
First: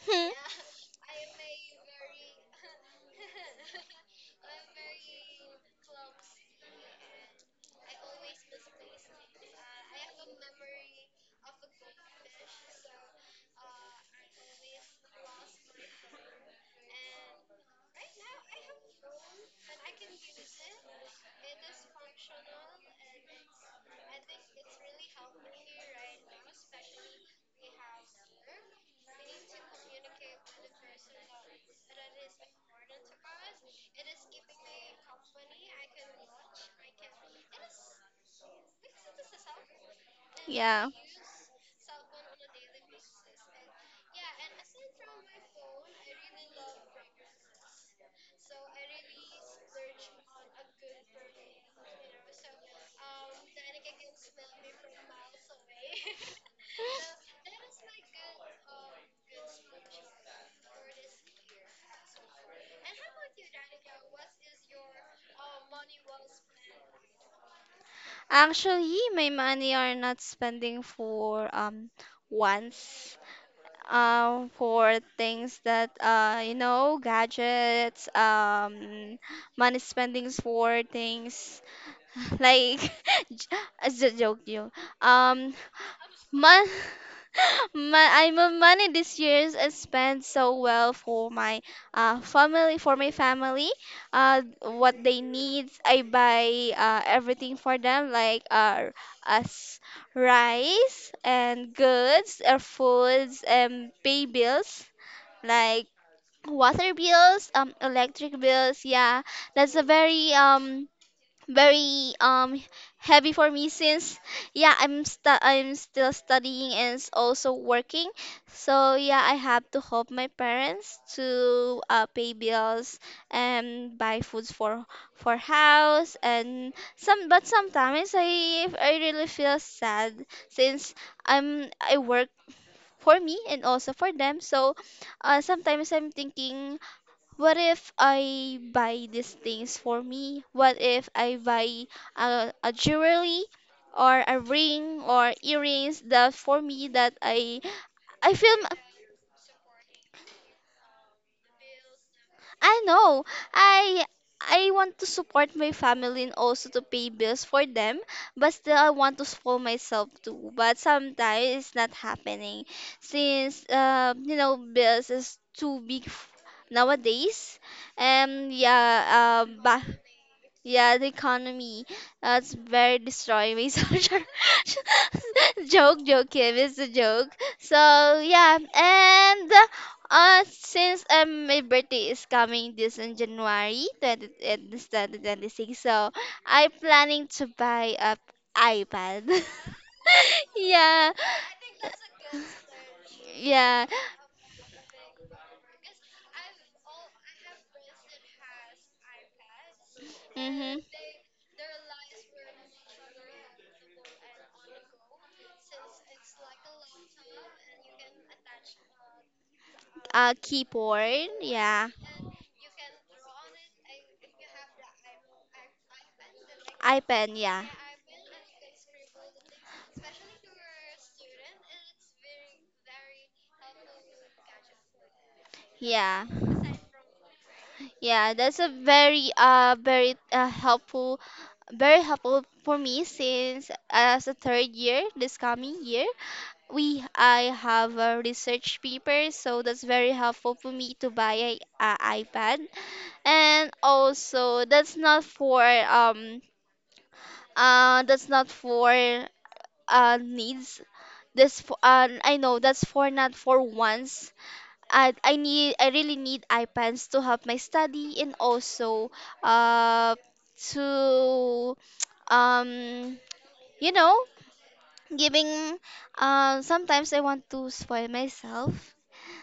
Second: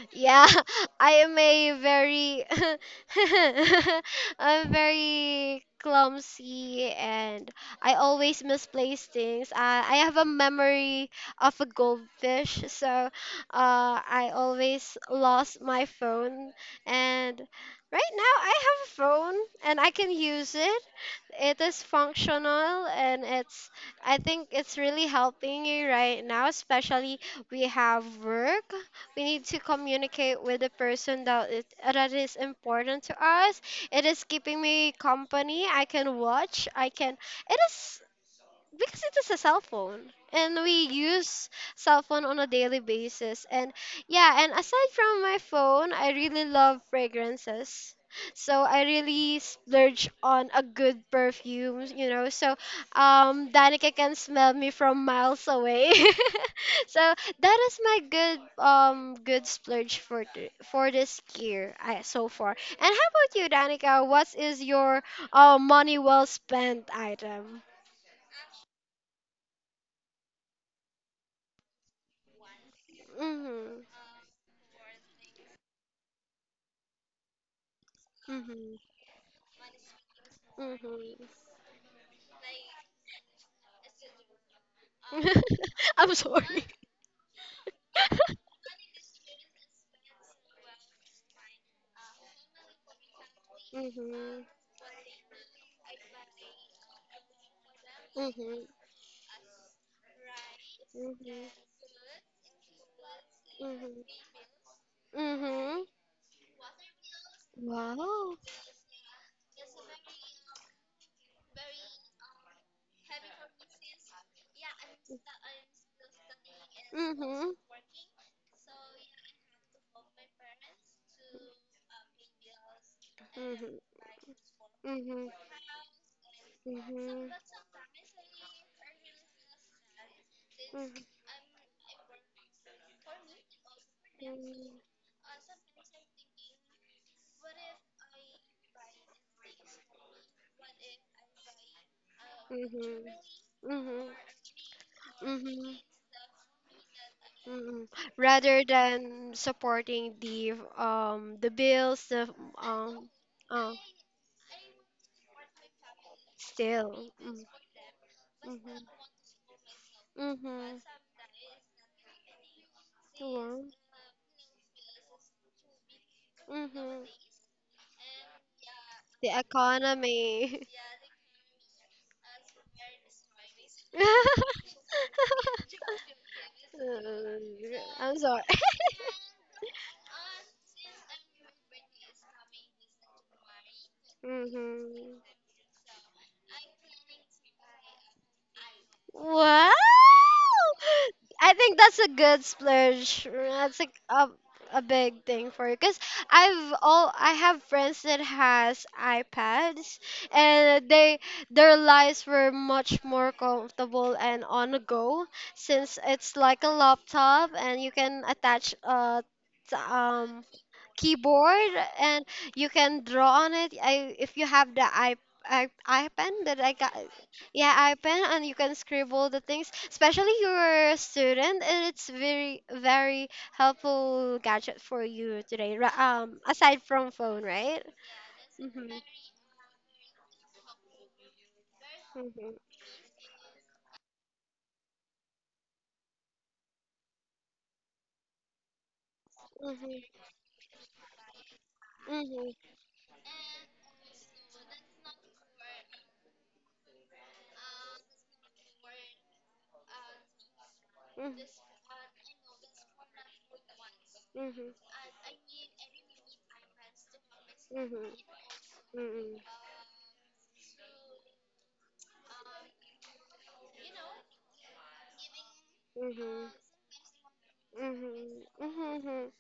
[SPEAKER 2] Hmm.
[SPEAKER 1] Yeah. I am a very I'm very clumsy and I always misplace things. I have a memory of a goldfish, so I always lost my phone. And right now I have a phone and I can use it. It is functional and it's, I think it's really helping you right now, especially we have work, we need to communicate with the person that is important to us. It is keeping me company. I can watch. I can. It is, because it is a cell phone and we
[SPEAKER 2] Yeah.
[SPEAKER 1] use cell phone on a daily basis. And yeah, and aside from my phone, I really love fragrances, so I really splurge on a good perfume, so Danica can smell me from miles away. So that is my good good splurge for for this year, I, so far. And how about you, Danica? What is your money well spent item?
[SPEAKER 2] Actually, my money are not spending for once.
[SPEAKER 1] Hmm.
[SPEAKER 2] Um, for things that you know gadgets,
[SPEAKER 1] Mhm.
[SPEAKER 2] money spendings for
[SPEAKER 1] Mhm.
[SPEAKER 2] things. Like, it's a joke you um
[SPEAKER 1] I'm sorry.
[SPEAKER 2] Mon- my, I my money this year is spent so well for my family.
[SPEAKER 1] Mhm.
[SPEAKER 2] What they need I buy everything for them, like
[SPEAKER 1] Mhm.
[SPEAKER 2] as rice
[SPEAKER 1] Mhm.
[SPEAKER 2] and goods or foods and
[SPEAKER 1] Mhm.
[SPEAKER 2] pay bills, like
[SPEAKER 1] Mhm.
[SPEAKER 2] water bills,
[SPEAKER 1] Wow.
[SPEAKER 2] electric bills, yeah. That's a very heavy for me since yeah I'm still studying and
[SPEAKER 1] Mhm.
[SPEAKER 2] also
[SPEAKER 1] Mhm. Mhm.
[SPEAKER 2] working. So yeah, I have to help my parents to pay bills and buy foods
[SPEAKER 1] Mhm.
[SPEAKER 2] for house and some.
[SPEAKER 1] Mhm.
[SPEAKER 2] But sometimes I really feel sad since I work for me and also for them. So sometimes I'm thinking, what if I buy these things for me? What if I buy a
[SPEAKER 1] Mhm.
[SPEAKER 2] jewelry
[SPEAKER 1] Mhm.
[SPEAKER 2] or a ring or
[SPEAKER 1] Mhm.
[SPEAKER 2] earrings that for me that
[SPEAKER 1] Mm,
[SPEAKER 2] I feel
[SPEAKER 1] rather
[SPEAKER 2] m-
[SPEAKER 1] than supporting the bills, the
[SPEAKER 2] I
[SPEAKER 1] um
[SPEAKER 2] know.
[SPEAKER 1] uh,
[SPEAKER 2] I I want to support my family and also to pay
[SPEAKER 1] still
[SPEAKER 2] bills
[SPEAKER 1] mm,
[SPEAKER 2] for them, but still I
[SPEAKER 1] mm-hmm,
[SPEAKER 2] want to spoil myself too. But
[SPEAKER 1] mm-hmm,
[SPEAKER 2] sometimes it's not happening since
[SPEAKER 1] yeah,
[SPEAKER 2] you know bills is too big
[SPEAKER 1] mm-hmm,
[SPEAKER 2] nowadays. And
[SPEAKER 1] the
[SPEAKER 2] yeah, back
[SPEAKER 1] economy.
[SPEAKER 2] Yeah, the economy. That's very destroying me. So sure. Joke, joke, Kim. It's a joke.
[SPEAKER 1] Uh,
[SPEAKER 2] So
[SPEAKER 1] I'm sorry.
[SPEAKER 2] yeah, and since my birthday is coming this in January 20, this
[SPEAKER 1] Mm-hmm.
[SPEAKER 2] 2026, so I'm planning to buy a iPad.
[SPEAKER 1] Wow!
[SPEAKER 2] yeah,
[SPEAKER 1] I think that's a good splurge. That's
[SPEAKER 2] yeah.
[SPEAKER 1] like a big thing for you because I've all, I have friends that has iPads
[SPEAKER 2] Mm-hmm.
[SPEAKER 1] and they, their lives were much more comfortable and on the go, since it's like a laptop and you can attach a t- um
[SPEAKER 2] Keyboard,
[SPEAKER 1] keyboard,
[SPEAKER 2] yeah.
[SPEAKER 1] and you can draw on it. I If you have the I iPen that I got,
[SPEAKER 2] iPad, yeah.
[SPEAKER 1] yeah, iPen, and you can scribble the things. Especially you're a student, and it's very very helpful gadget for you today.
[SPEAKER 2] Yeah.
[SPEAKER 1] Aside from phone, right?
[SPEAKER 2] Yeah, that's a
[SPEAKER 1] Mhm.
[SPEAKER 2] very helpful, very helpful
[SPEAKER 1] Mhm.
[SPEAKER 2] for me since as a third year this coming year we I have a research paper, so that's
[SPEAKER 1] Mhm.
[SPEAKER 2] very helpful for me to buy a
[SPEAKER 1] Mhm.
[SPEAKER 2] iPad. And also that's not for needs. This for I know that's for not for once.
[SPEAKER 1] Mhm.
[SPEAKER 2] I really need iPads to help my
[SPEAKER 1] Mhm.
[SPEAKER 2] study and also
[SPEAKER 1] Mhm. Mhm.
[SPEAKER 2] uh to um you know giving
[SPEAKER 1] Mhm.
[SPEAKER 2] um, sometimes I want to spoil
[SPEAKER 1] Mhm,
[SPEAKER 2] myself.
[SPEAKER 1] mhm, mhm.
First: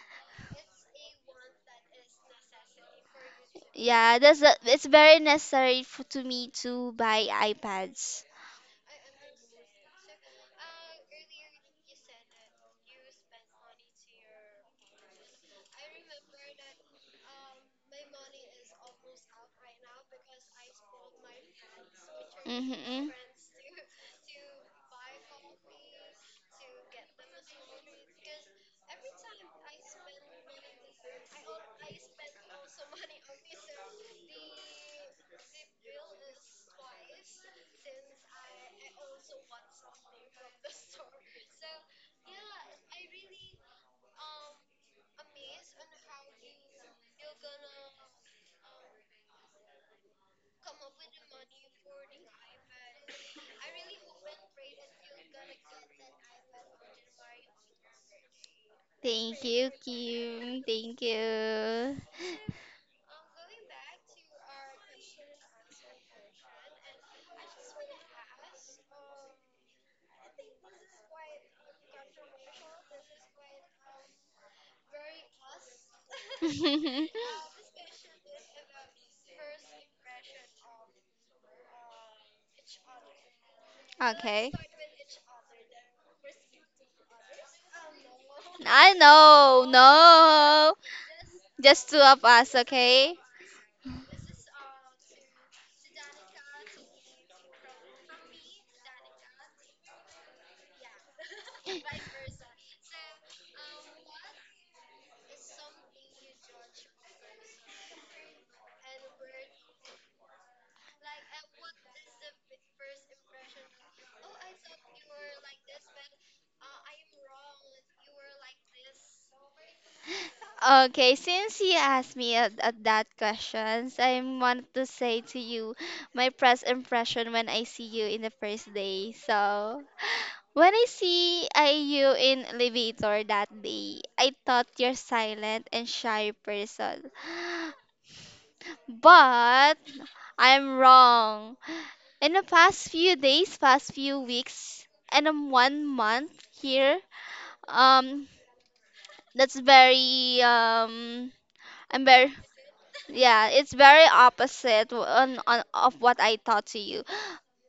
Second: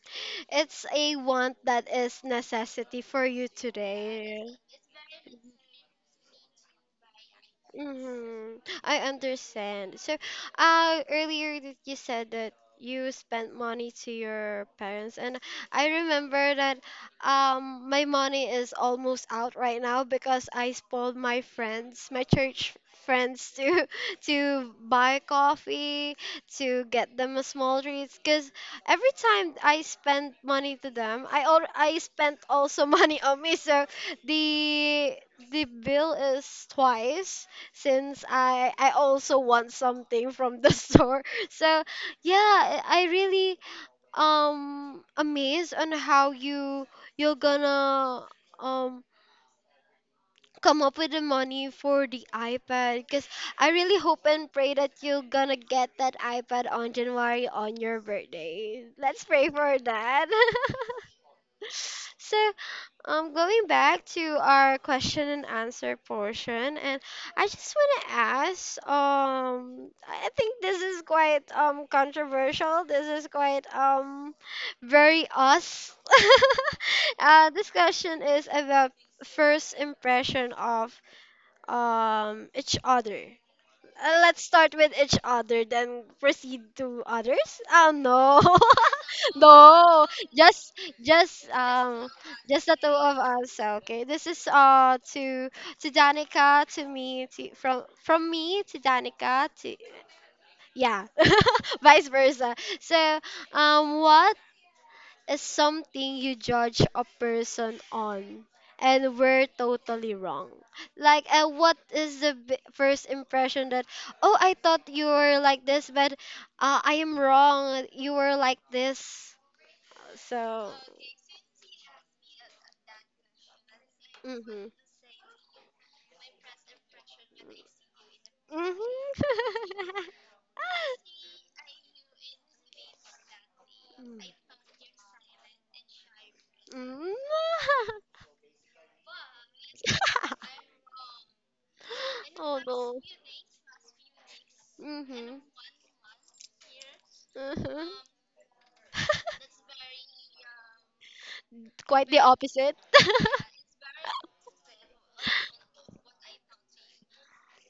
[SPEAKER 1] It's a want that is necessity for you
[SPEAKER 2] Yeah, that's
[SPEAKER 1] today.
[SPEAKER 2] the, it's very necessary for to me to buy iPads.
[SPEAKER 1] Mm-hmm. I understand. So earlier that you said that you spent money to your parents, and I remember that my money is almost out right now because I spoiled my friends, my church
[SPEAKER 2] Mm-hmm.
[SPEAKER 1] friends, to to buy coffee, to get them a small treats. Cause every time I spend money to them, I spent also money on me. So the the bill is twice since I also want something from the store. So yeah, I really amazed on how you, you're gonna um come up with the money for the iPad, because I really hope and pray that you're gonna get that iPad on January, on your birthday. Let's
[SPEAKER 2] Thank
[SPEAKER 1] pray
[SPEAKER 2] you,
[SPEAKER 1] for that.
[SPEAKER 2] Kim. Thank you.
[SPEAKER 1] So going back to our question and answer portion, and I just want to ask, I think this is quite controversial. This is quite very us. This question is about first impression of each other. Let's
[SPEAKER 2] okay.
[SPEAKER 1] start with each other, then proceed to others. Oh no,
[SPEAKER 2] I know,
[SPEAKER 1] no,
[SPEAKER 2] no.
[SPEAKER 1] just just
[SPEAKER 2] Just two
[SPEAKER 1] um
[SPEAKER 2] of us,
[SPEAKER 1] just the two
[SPEAKER 2] okay?
[SPEAKER 1] of us. Okay, this is to Danica, to me, to from me to Danica, to yeah, vice versa. So what is something you judge a person on and we're totally wrong, like what is the first impression that, oh, I thought you were like this, but I am wrong, you were like this. So
[SPEAKER 2] Okay, since you asked me at that questions, I
[SPEAKER 1] mhm.
[SPEAKER 2] wanted to say to you my first impression when I see you in the first day.
[SPEAKER 1] Mhm.
[SPEAKER 2] So, when you in elevator that day,
[SPEAKER 1] Mm.
[SPEAKER 2] I thought you're silent and shy person.
[SPEAKER 1] Mm.
[SPEAKER 2] But I'm wrong. In the
[SPEAKER 1] Oh
[SPEAKER 2] past
[SPEAKER 1] no.
[SPEAKER 2] few days, past few weeks, and
[SPEAKER 1] Mhm.
[SPEAKER 2] 1 month here,
[SPEAKER 1] Mhm.
[SPEAKER 2] um, that's very I'm
[SPEAKER 1] Quite the
[SPEAKER 2] very
[SPEAKER 1] opposite.
[SPEAKER 2] yeah, it's very opposite on of what I thought to you.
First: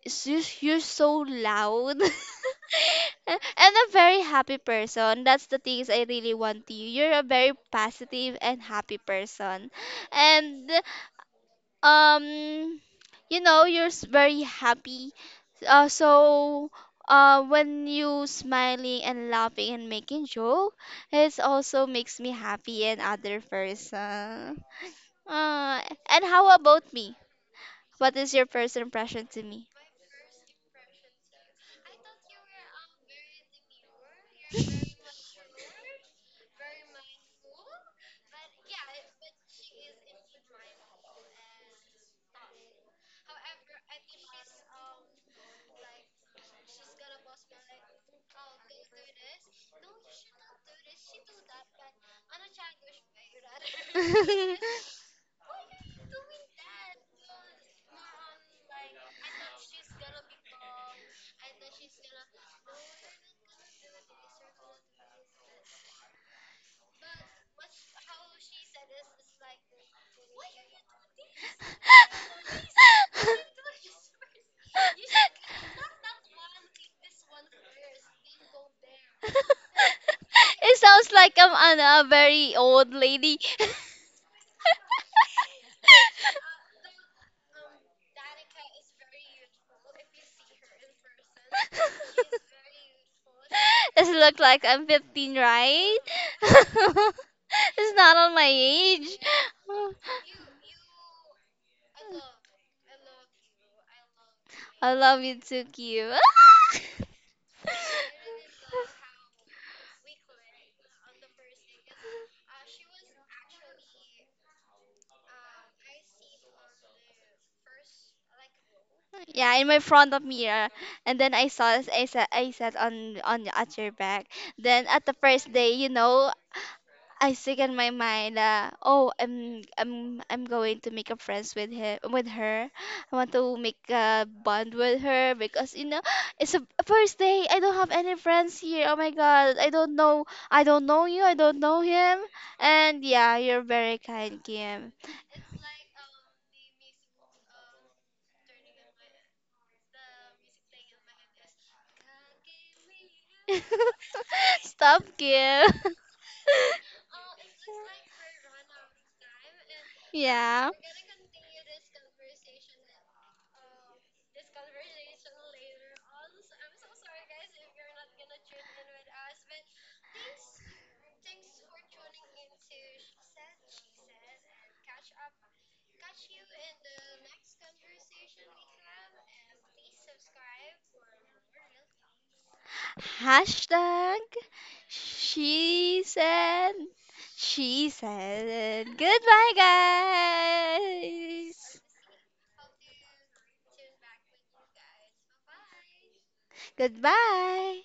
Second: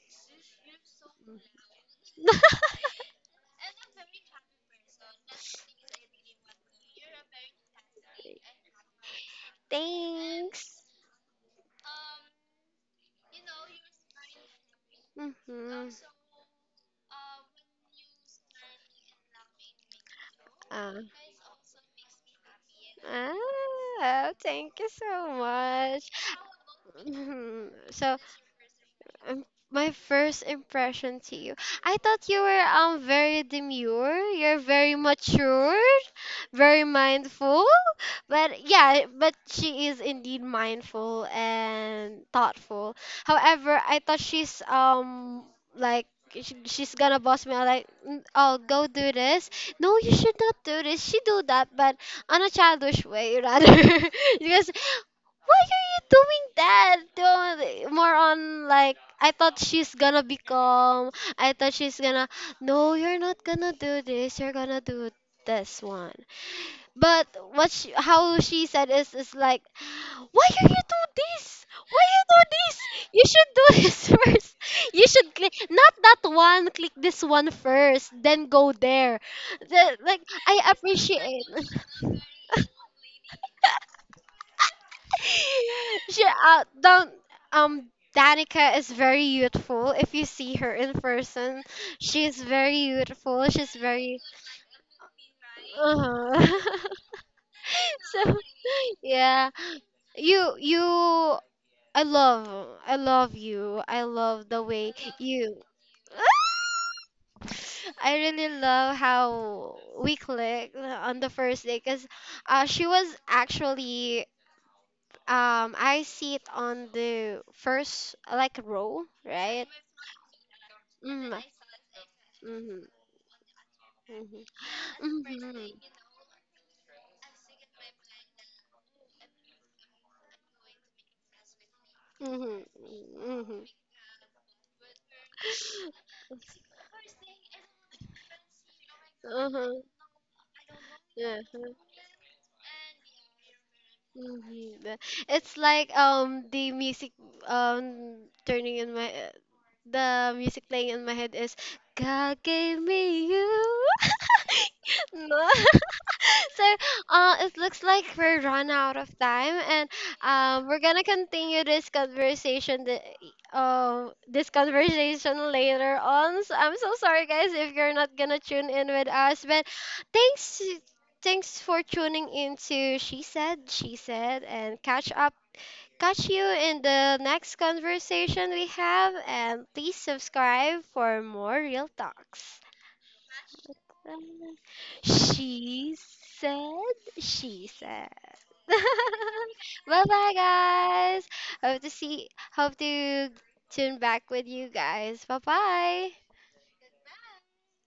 [SPEAKER 2] It's just- You're so loud. And a very happy person. That's the things I really want to you. You're a very positive and happy person. And
[SPEAKER 1] Thanks.
[SPEAKER 2] um you know, you're very happy. Uh,
[SPEAKER 1] Mhm.
[SPEAKER 2] so uh when you smiling and laughing and making joke,
[SPEAKER 1] Ah.
[SPEAKER 2] it also makes me happy and other
[SPEAKER 1] Ah,
[SPEAKER 2] person.
[SPEAKER 1] thank you so
[SPEAKER 2] Uh,
[SPEAKER 1] much.
[SPEAKER 2] and how about me?
[SPEAKER 1] Mhm.
[SPEAKER 2] What
[SPEAKER 1] So
[SPEAKER 2] is your first impression to
[SPEAKER 1] um,
[SPEAKER 2] me?
[SPEAKER 1] my first impression to you. I thought you were very demure. You're very mature, very mindful. But yeah, but she is indeed mindful and thoughtful. However, I thought she's like she's gonna boss me out like, "Mm, oh go do this, no you should not do this, she do that," but on a childish way rather.
[SPEAKER 2] It
[SPEAKER 1] Because, why are you doing that? Don't— More on like, I thought she's gonna be calm. I thought she's gonna, no, you're not gonna do this. You're gonna do this one. But what she, how she said is like, why are you do this? Why you do this? You should do this first. You should click not that one. Click this one first, then go there. The, like, I
[SPEAKER 2] sounds like
[SPEAKER 1] appreciate.
[SPEAKER 2] I'm an, a very old lady.
[SPEAKER 1] She don't um Danica is very youthful. If you see her in person, she's very youthful. She's
[SPEAKER 2] This
[SPEAKER 1] very
[SPEAKER 2] look like I'm 15, right?
[SPEAKER 1] uh-huh.
[SPEAKER 2] It's not
[SPEAKER 1] So
[SPEAKER 2] on my age.
[SPEAKER 1] yeah, you, I love, I love you. I love the way
[SPEAKER 2] I love you
[SPEAKER 1] you.
[SPEAKER 2] too, cute.
[SPEAKER 1] I really love how we clicked on the first day because she was actually I see it on the first like row,
[SPEAKER 2] Yeah,
[SPEAKER 1] right?
[SPEAKER 2] in my front of mirror, and
[SPEAKER 1] Mm.
[SPEAKER 2] then I said, I sat
[SPEAKER 1] Mhm.
[SPEAKER 2] on at your back.
[SPEAKER 1] Mhm.
[SPEAKER 2] Then at the first day,
[SPEAKER 1] Mhm.
[SPEAKER 2] you know, I think in my mind, oh, I'm going to make a friends with him with
[SPEAKER 1] Mhm.
[SPEAKER 2] her. I want to
[SPEAKER 1] Mhm.
[SPEAKER 2] make a bond with her because you know it's a first day. I don't have any friends here. Oh my God, I
[SPEAKER 1] Uh-huh.
[SPEAKER 2] don't know. I don't know you. I
[SPEAKER 1] Yeah.
[SPEAKER 2] don't know him. And yeah, you're very kind,
[SPEAKER 1] Mm-hmm.
[SPEAKER 2] Kim.
[SPEAKER 1] It's like the music um turning in my the music playing in my head is, God gave me you.
[SPEAKER 2] Stop,
[SPEAKER 1] No.
[SPEAKER 2] Kim.
[SPEAKER 1] So it looks like we're run out of time and
[SPEAKER 2] Yeah.
[SPEAKER 1] we're gonna continue this conversation, the this conversation later on. So I'm so sorry guys if you're not gonna tune in with us, but thanks thanks for tuning in to She Said, She Said, and catch you in the next conversation we have. And please subscribe for more real talks. Uh,
[SPEAKER 2] Hashtag
[SPEAKER 1] She
[SPEAKER 2] she said,
[SPEAKER 1] said, She
[SPEAKER 2] she
[SPEAKER 1] said.
[SPEAKER 2] said, goodbye,
[SPEAKER 1] Bye bye, guys. Hope
[SPEAKER 2] guys.
[SPEAKER 1] to see, hope to tune back with you guys. Bye bye.
[SPEAKER 2] Goodbye.